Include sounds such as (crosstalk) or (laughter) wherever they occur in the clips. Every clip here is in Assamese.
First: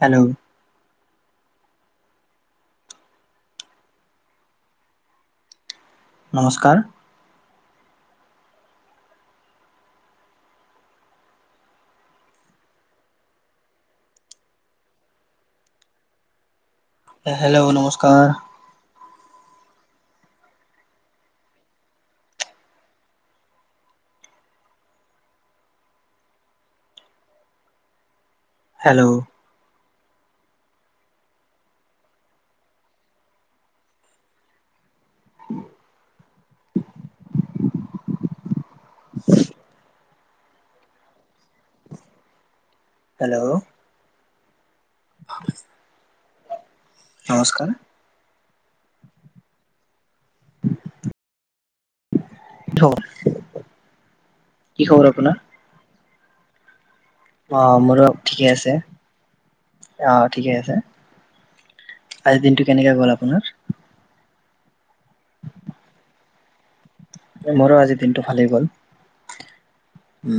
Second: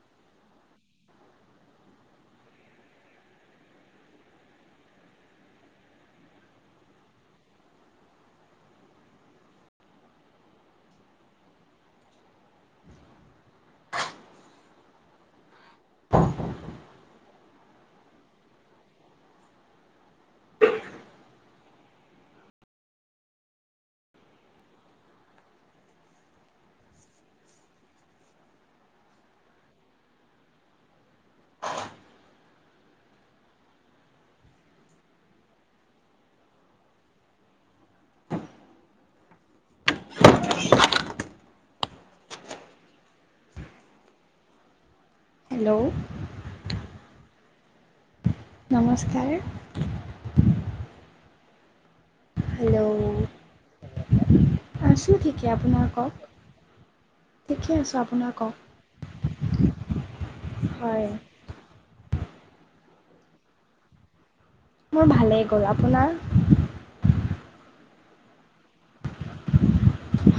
হেল্ল' নমস্কাৰ হেল্ল' নমস্কাৰ হেল্ল' উ (unintelligible) (unintelligible) (unintelligible) হেল্ল' হেল্ল' নমস্কাৰ নমস্কাৰ ধ হেল্ল' আছোঁ ঠিকে আপোনাৰ কওক ঠিকে আহ আছোঁ মোৰো আপোনাৰ ঠিকেই কওক আছে আহ ঠিকে আছে হয় আজিৰ দিনটো কেনেকে গ'ল আপোনাৰ মোৰ ভালেই গ'ল আপোনাৰ মোৰো আজি দিনটো ভালেই গ'ল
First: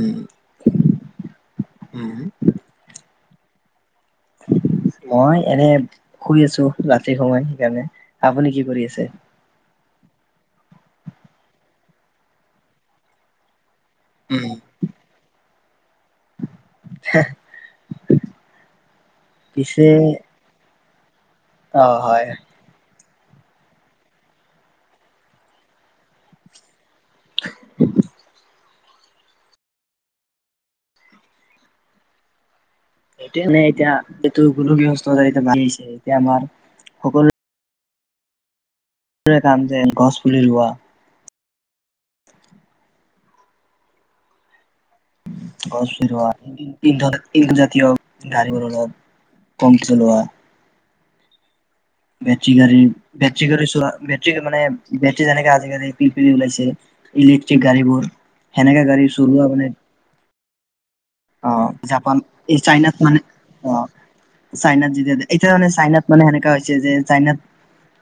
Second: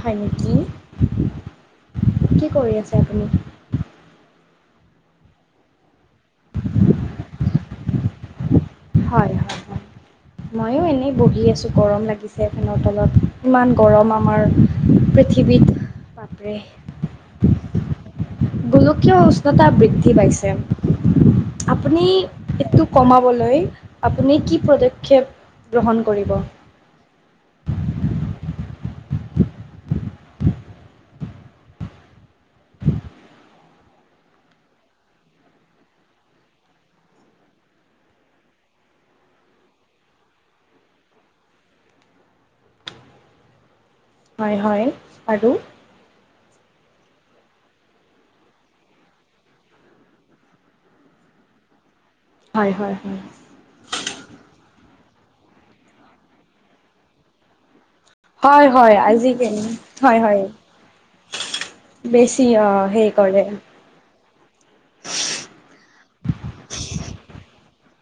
হয় নেকি উম কি কৰি আছে আপুনি মই এনে শুই আছো ৰাতি সময় সেইকাৰণে আপুনি কি কৰি আছে মইয়ো এনেই বহি আছো গৰম লাগিছে ফেনৰ তলত ইমান গৰম উম। আমাৰ পৃথিৱীত বাপৰে। গোলকীয় উষ্ণতা পিছে বৃদ্ধি পাইছে। অ আপুনি হয় এইটো কমাবলৈ আপুনি কি পদক্ষেপ গ্ৰহণ কৰিব? সেইটো মানে এতিয়া এইটো গৰু গৃহস্থতা এতিয়া বান্ধি আহিছে, এতিয়া মই সকলো সকলোৰে কাম যেন গছ পুলি ৰোৱা হয় হয়। আৰু আশীৰ্বাদ ইন্ধন জাতীয় গাড়ীবোৰ অলপ কম চলোৱা বেটেৰী হয় গাড়ী, হয় হয় বেটেৰী গাড়ী চোৱা বেট্ৰী মানে বেটৰী যেনেকে আজিকালি পিল পিলি ওলাইছে ইলেক্ট্ৰিক গাড়ীবোৰ হয় সেনেকা হয় গাড়ী চলোৱা আজিকেনি মানে হয় হয়। অ জাপান বেছি এই অ চাইনাত হেৰি মানে কৰে অ চাইনাত যেতিয়া এতিয়া মানে চাইনাত মানে সেনেকা হৈছে যে চাইনাত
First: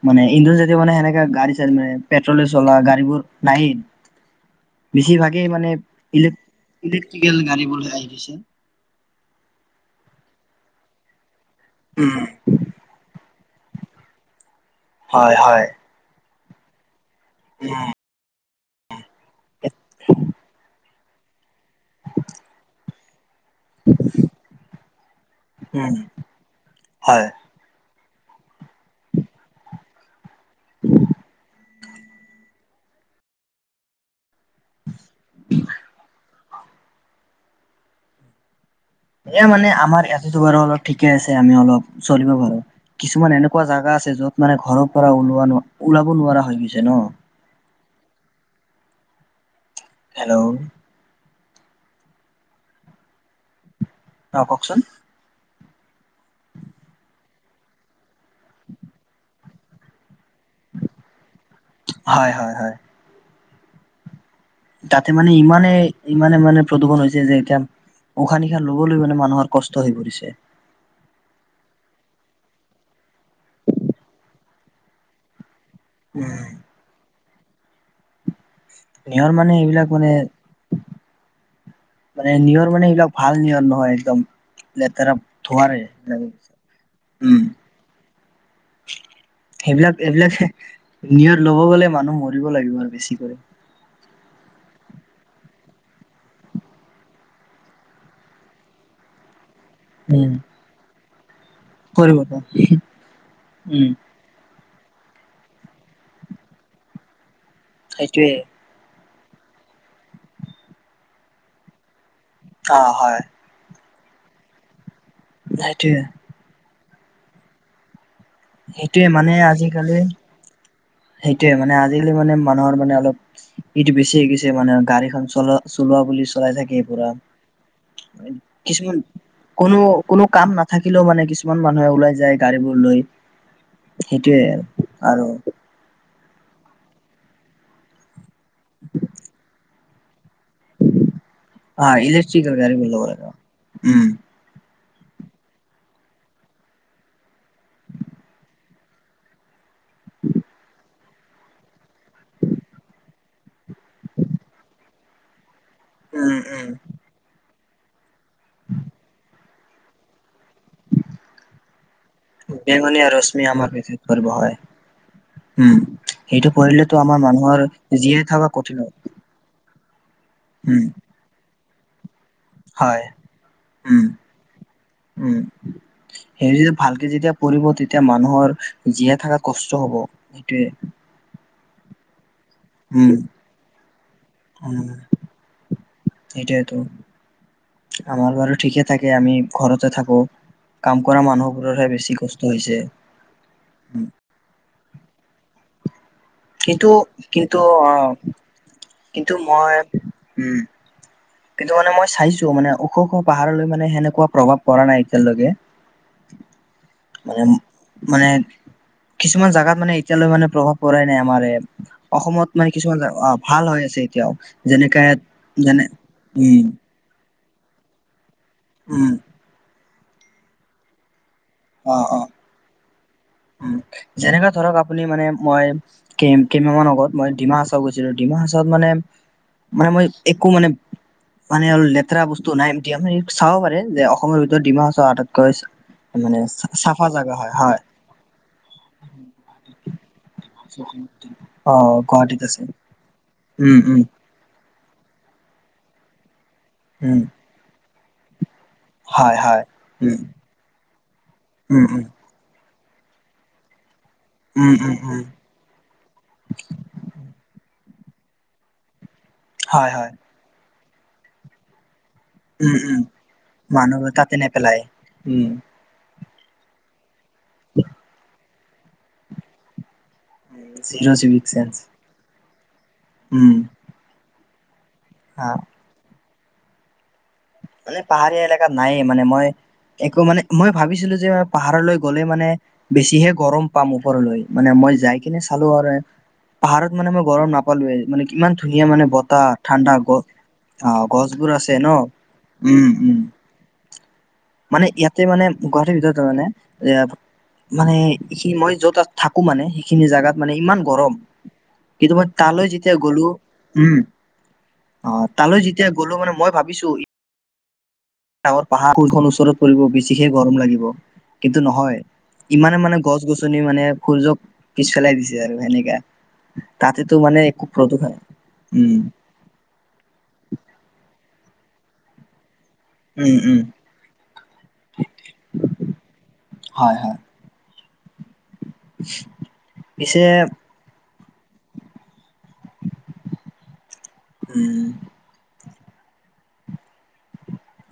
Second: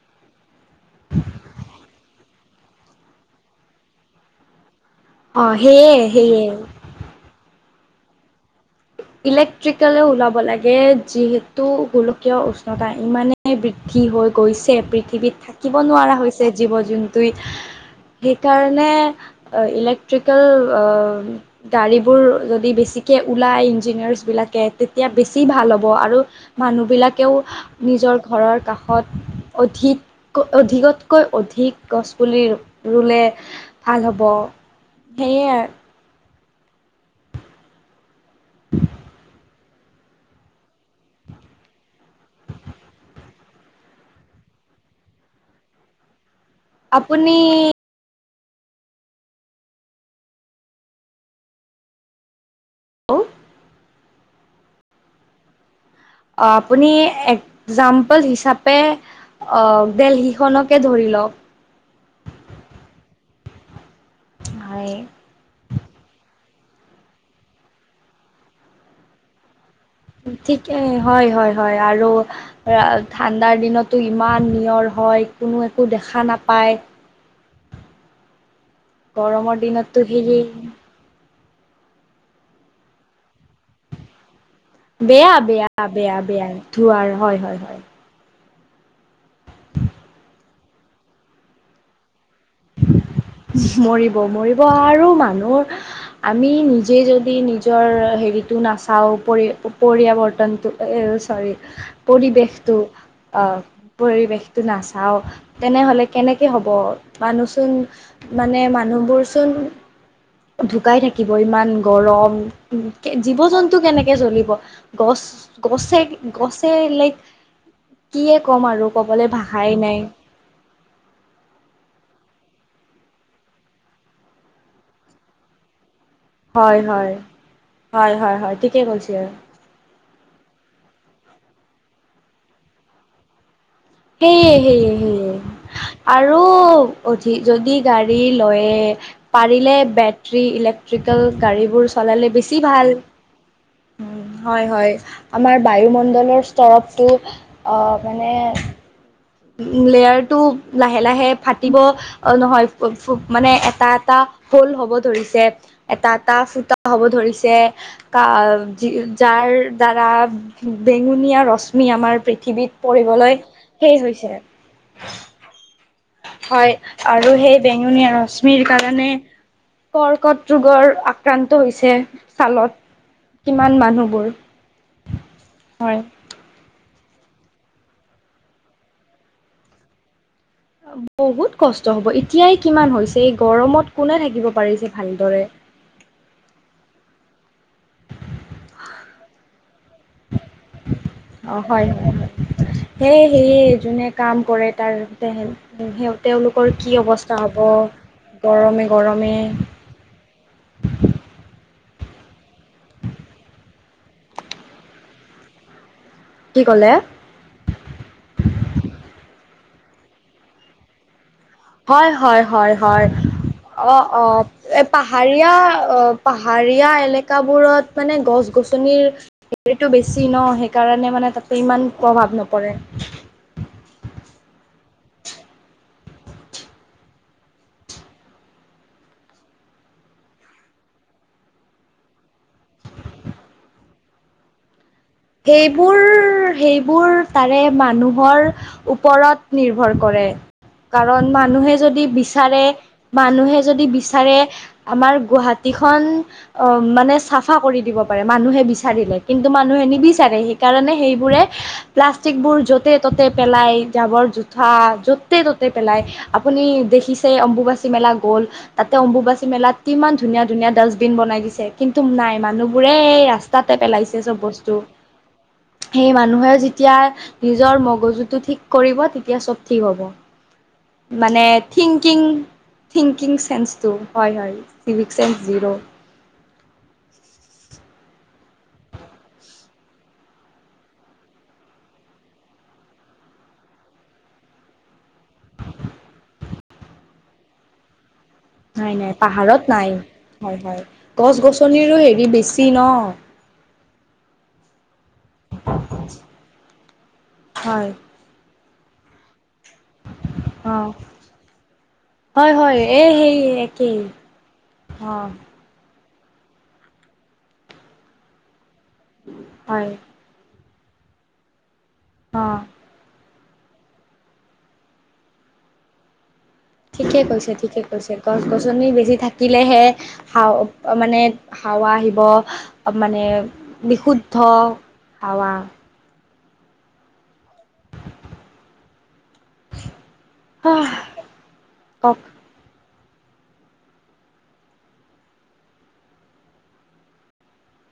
মানে ইন্ধন জাতীয় মানে সেনেকা গাড়ী চাড়ী মানে পেট্ৰলে চলা গাড়ীবোৰ নায়েই অ বেছিভাগেই মানে সেয়ে ইলেক সেয়ে ইলেক্ট্ৰিকেল গাড়ীবোৰ আহি গৈছে। ইলেক্ট্ৰিকলে ওলাব লাগে, যিহেতু উম গোলকীয় উষ্ণতা ইমানে বৃদ্ধি হৈ গৈছে হয় পৃথিৱীত থাকিব নোৱাৰা হৈছে জীৱ- জন্তু উ কাৰণে ইলেক্ট্ৰিকেল গাড়ীবোৰ যদি বেছিকে ওলাই ইঞ্জিনিয়াৰছ বিলাকে তেতিয়া বেছি ছি ভাল হ'ব উম আৰু মানুহ হয় বিলাকেও নিজৰ ঘৰৰ কাষত অধিক অধিকতকৈ অধিক গছ পুলি ৰুলে ভাল হ'ব সেয়া। এ মানে আমাৰ ইয়াতেতো বাৰু অলপ ঠিকে আছে আমি অলপ চলিব পাৰো, কিছুমান এনেকুৱা জাগা আছে য'ত মানে ঘৰৰ পৰা ওলোৱা ওলাব নোৱাৰা হৈ গৈছে ন। আপুনি হেল্ল' হেল্ল' আহ কওকচোন আপুনি একজাম্পল হিচাপে অ ডেলহি খনকে ধৰি লওক। হয় হয় হয়। হয় তাতে মানে ইমানে ইমানে মানে প্ৰদূষণ হৈছে যে এতিয়া উশাহ নিশাহ লবলৈ মানে মানুহৰ কষ্ট হৈ পৰিছে। ঠিক হয় হয় হয় আৰু আহ ঠাণ্ডাৰ দিনতো ইমান নিয়ৰ হয় কোনো একো দেখা উম নাপায়। নিয়ৰ মানে গৰমৰ এইবিলাক দিনতো মানে সেয়েই। মানে নিয়ৰ মানে সেইবিলাক ভাল নিয়ৰ নহয় একদম লেতেৰা বেয়া ধোৱাৰে বেয়া বেয়া লাগি বেয়া ধোৱাৰ গৈছে হয় ওম হয় হয় সেইবিলাক এইবিলাক নিয়ৰ ল'ব গ'লে মানুহ মৰি মৰিব লাগিব আৰু বেছি কৰে। মৰিব মৰিব আৰু মানুহ আমি নিজে যদি নিজৰ হেৰিটো নাচাওঁ পৰি উম পৰিয়াৱৰ্তনটো চৰি কৰিব পৰিৱেশটো আহ উম পৰিৱেশ নাচাওঁ তেনেহলে কেনেকে হ'ব মানুহচোন সেইটোৱে মানে মানুহবোৰ চোন ঢুকাই থাকিব ইমান গৰম। অ হয় জীৱ -জন টো কেনেকে জ্বলিব গছ গছে সেইটোয়ে গছে লাইক কিয়ে ক'ম আৰু সেইটোয়ে ক'বলৈ মানে ভাষাই আজিকালি নাই। সেইটোয়ে মানে আজিকালি মানে মানুহৰ মানে অলপ ইটো বেছি হৈ গৈছে মানে গাড়ীখন চলোৱা চলোৱা বুলি চলাই থাকি হয় পুৰা হয় হয় হয় হয় ঠিকে কিছুমান কৈছে কোনো কোনো কাম নাথাকিলেও মানে কিছুমান। কিছুমান মানুহে ওলাই যায় গাড়ীবোৰ লৈ। সেইটোয়ে সেইয়ে সেইয়ে আৰু সেইয়ে। আৰু অধি যদি গাড়ী লৈ পাৰিলে বেত টি ইলেক্ট্ৰিকেল হা গাড়ীবোৰ চলালে ইলেক্ট্ৰিকেল বেছি গাড়ীবোৰ ভাল ল'ব লাগে উম হয় হয়। আমাৰ বায়ুমণ্ডলৰ স্তৰফটো অ মানে উ লেয়াৰ টো লাহে লাহে ফাটিব নহয় মানে। এটা এটা হল হ'ব ধৰিছে এটা এটা উম উম ফুটা হব ধৰিছে। আ যাৰ দ্বাৰা। বেঙুনীয়া ৰশ্মি আমাৰ পৃথিৱীত বেঙুনীয়া পৰিবলৈ ৰশ্মি আমাৰ শেষ বিশেষ হৈছে। হয় উম। সেইটো হয় কৰিলেতো আমাৰ আৰু সেই মানুহৰ বেঙুনীয়া জীয়াই থকা ৰশ্মিৰ কঠিন। কাৰণে কৰ্কট উম ৰোগৰ আক্ৰান্ত হৈছে। চালত, হয় কিমান উম মানুহবোৰ উম হয়। হেৰি ভালকে যেতিয়া পঢ়িব তেতিয়া মানুহৰ জীয়াই থকাত কষ্ট হব। সেইটোয়ে বহুত কষ্ট হব এ এতিয়াই কিমান উম হৈছে এই গৰমত কোনে থাকিব উম পাৰিছে ভালদৰে। সেইটোয়েতো আমাৰ বাৰু ঠিকেই থাকে আমি ঘৰতে থাকো। কাম কৰা অ মানুহবোৰৰহে হয় বেছি হয় কষ্ট হৈছে সেইয় সেয়ে যোনে উম, কাম কৰে তাৰ। তেওঁলোকৰ কিন্তু কি অৱস্থা হ'ব কিন্তু অ গৰমে। গৰমে কিন্তু মই উম। কিন্তু মানে মই চাইছো মানে ওখ ওখ পাহাৰলৈ মানে সেনেকুৱা প্ৰভাৱ পৰা নাই এতিয়ালৈকে। কি ক'লে মানে মানে কিছুমান জাগাত মানে এতিয়ালৈ মানে প্ৰভাৱ পৰা নাই আমাৰ হয় হয় অসমত মানে হয় কিছুমান হয় ভাল হৈ অ আছে অ এতিয়াও এ যেনেকে পাহাৰীয়া যেনে অ। উম পাহাৰীয়া এলেকাবোৰত মানে গছ গছনিৰ উম হেৰিত। টো বেছি ন সেইকাৰণে মানে তাতে ইমান প্ৰভাৱ নপৰে। উ যেনেকাে ধৰক আপুনি মানে মই কেইমাহান আগত মই ডিমা হাছাও গৈছিলো ডিমা। তাৰ পাছত মানে- মানে মই একো মানে মানে অল লেতেৰা বস্তু নাই মান চাব পাৰে যে অসমৰ ভিতৰত ডিমা হাছাও সেইবোৰ সেইবোৰ জাগা হয়, তাৰে হয়। মানুহৰ। ওপৰত নিৰ্ভৰ কৰে। কাৰণ মানুহে অ', যদি গুৱাহাটীত আছে, বিচাৰে মানুহে উম, যদি উম, বিচাৰে। আমাৰ গুৱাহাটী খন অ মানে উম, চাফা কৰি দিব পাৰে মানুহে বিচা- বিচাৰিলে হয়, কিন্তু হয়, মানুহে উম, নিবিচাৰে হেই কাৰণে হেই বুৰে উম, উম। পালাষ্টিক বোৰ যত ততে ততে পেলাই জাবৰ জোঠা উম, উম, উম, য'তে ত'তে পেলাই আপুনি দেখিছে অম্বুবাচী মেলা গ'ল তাতে অম্বুবাচী মেলাত হয়, হয়, কিমান ধুনীয়া ধুনীয়া ডাষ্টবিন বনাই দিছে কিন্তু। তুম নাই উম, মানুহবোৰে উম, এই ৰাস্তাতে মানুহবোৰ পেলাইছে তাতে চব বস্তু। নেপেলাই। উম। এই মানুহে যেতিয়া নিজৰ মগজুটো ঠিক কৰিব, তেতিয়া চব ঠিক হ'ব। জিৰ' চিভিক মানে চেন্স, থিংকিং। থিংকিং উম, চেন্সটো হয় হয় চিভিক চেন্স হা। জিৰ'। মানে পাহাৰীয়া এলেকাত নাইয়ে মানে মই। একো মানে মই ভাবিছিলো যে পাহাৰলৈ গ'লে মানে বেছিহে গৰম পাম ওপৰলৈ মানে। মই যাই কিনে চালো আৰু পাহাৰত মানে মই গৰম নাপালোয়ে মানে। কিমান ধুনীয়া নাই মানে নাই বতাহ পাহাৰত নাই। ঠাণ্ডা গছ হয় হয় অ গছ গছবোৰ আছে ন। গছনিৰো হেৰি বেছি ন উম উম, মানে ইয়াত মানে গুৱাহাটীৰ ভিতৰত ত মানে হয় মানে এইখিনি মই যত তাত থাকো। একো মানে সেইখিনি জোগাত মানে অ ইমান গৰম। কিন্তু মই হয় তালৈ হয় যেতিয়া এই গ'লো সেই উম একেই অ তালৈ যেতিয়া গ'লো মানে মই ভাবিছো ডাঙৰ পাহাৰ কোনখন ওচৰত পৰিব হয় বেছিহে গৰম লাগিব কিন্তু নহয় অ ইমানে মানে গছ গছনি মানে সূৰ্যক পিছপেলাই দিছে আৰু সেনেকা তাতেতো ঠিকে মানে কৈছে একো ঠিকে কৈছে প্ৰদূষণ গছ গছনি বেছি উম থাকিলেহে হাও মানে হাৱা আহিব মানে উম উম বিশুদ্ধ হাৱা হয় হয় পিছে কক উম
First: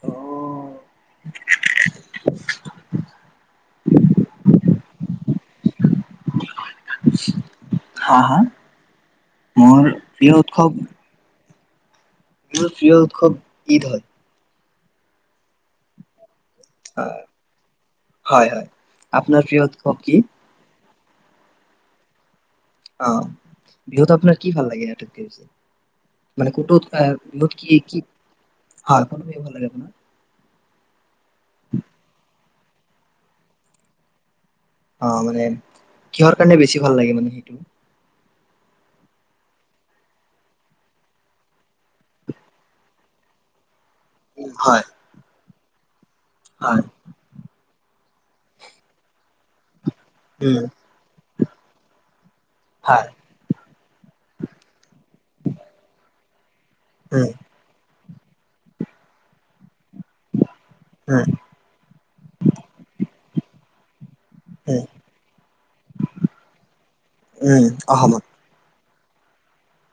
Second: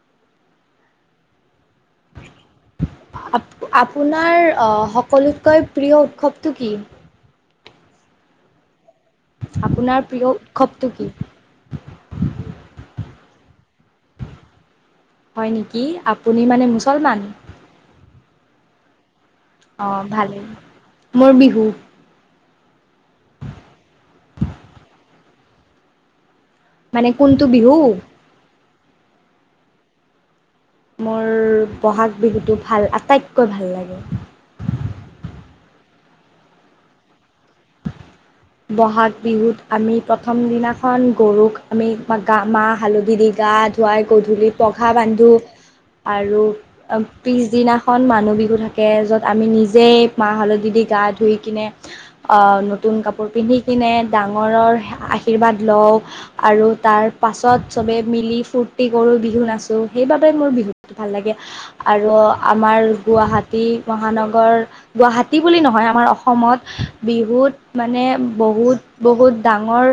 অ (inaudible) আপোনাৰ সকলোতকৈ প্ৰিয় উৎসৱটো কি? হা হা মোৰ আপোনাৰ প্ৰিয় উৎসৱ উৎসৱটো কি? প্ৰিয় উৎসৱ ঈদ হয়। হয় নেকি আপুনি মানে মুছলমান হয় হয় হয় আপোনাৰ প্ৰিয় উৎসৱ অ' কি? ভালেই। মোৰ বিহু অ বিহুত আপোনাৰ কি ভাল লাগে আটাইতকৈ বেছি মানে মানে কোনটো ক'তোত বিহু? কি কি হা কৰিব ভাল লাগে আপোনাক মোৰ বহাগ বিহুটো ভাল আটাইতকৈ ভাল লাগে অ মানে কিহৰ কাৰণে বেছি ভাল লাগে মানে সেইটো বহাগ বিহুত আমি প্ৰথম দিনাখন গৰুক আমি গা মাহ হালধি দি গা পুৱাই গধূলি হয় পঘা বান্ধো আৰু হয়, পিছদিনা এখন মানুহ বিহু থাকে য'ত আমি নিজেই মাহ উম, হালধি দি গা ধুই কিনে অ নতুন হয়, কাপোৰ পিন্ধি কিনে ডাঙৰৰ আশীৰ্বাদ লওঁ আৰু তাৰ উম, পাছত চবেই মিলি ফূৰ্তি কৰোঁ বিহু নাচোঁ। সেইবাবে মোৰ বিহু ভাল উম, লাগে আৰু আমাৰ গুৱাহাটী মহানগৰ উম, গুৱাহাটী বুলি নহয় আমাৰ অসমত বিহুত উম, মানে অসমত বহুত বহুত ডাঙৰ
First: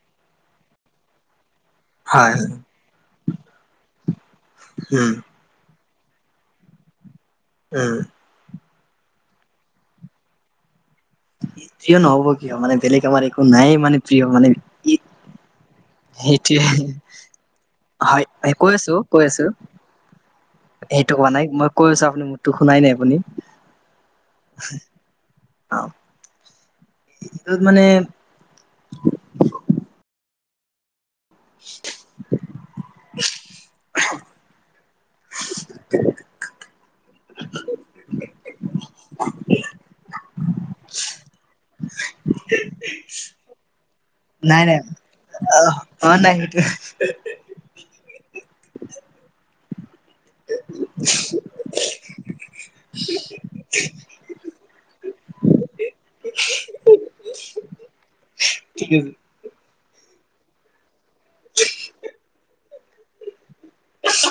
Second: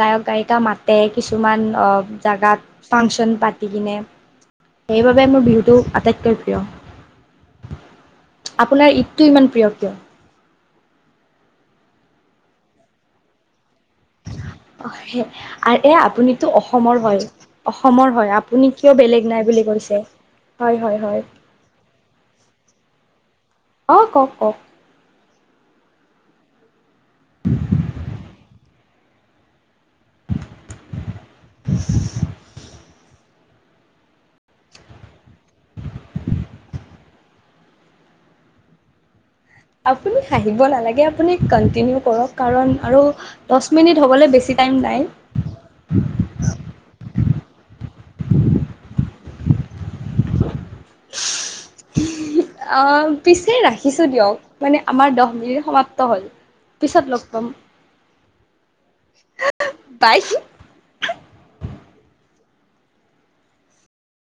গায়ক গায়িকা মাতে কিছুমান হয়, জাগাত ফাংচন পাতি কিনে উম, সেইবাবে মোৰ বিহুটো আটাইতকৈ প্ৰিয় উম আপোনাৰ ঈদটো ইমান প্ৰিয় কিয়? প্ৰিয় নহব কিয় মানে বেলেগ আমাৰ একো নাই মানে প্ৰিয় মানে ঈদ আৰু এ আপুনিতো অসমৰ হয় অসমৰ হয় এই আপুনি কৈ কিয় আছো, কৈ বেলেগ আছো নাই বুলি কৈছে হয় হয় সেইটো হয়। কোৱা নাই মই কৈ আছো আপুনি মুৰটো শুনাই নাই আপুনি? অঁ কওক কওক অ টোত মানে (unintelligible) (inaudible) (inaudible) আপুনি হাঁহিব নেলাগে আপুনি কণ্টিনিও কৰক কাৰণ আৰু দচ মিনিট হবলে বেছি টাইম নাই (inaudible) অ', অ', নাই সেইটো (unintelligible) আ পিছে ৰাখিছো দিয়ক মানে আমাৰ দহ মিনিট সমাপ্ত হ'ল পিছত লগ পাম। ঠিক আছে পাই (inaudible)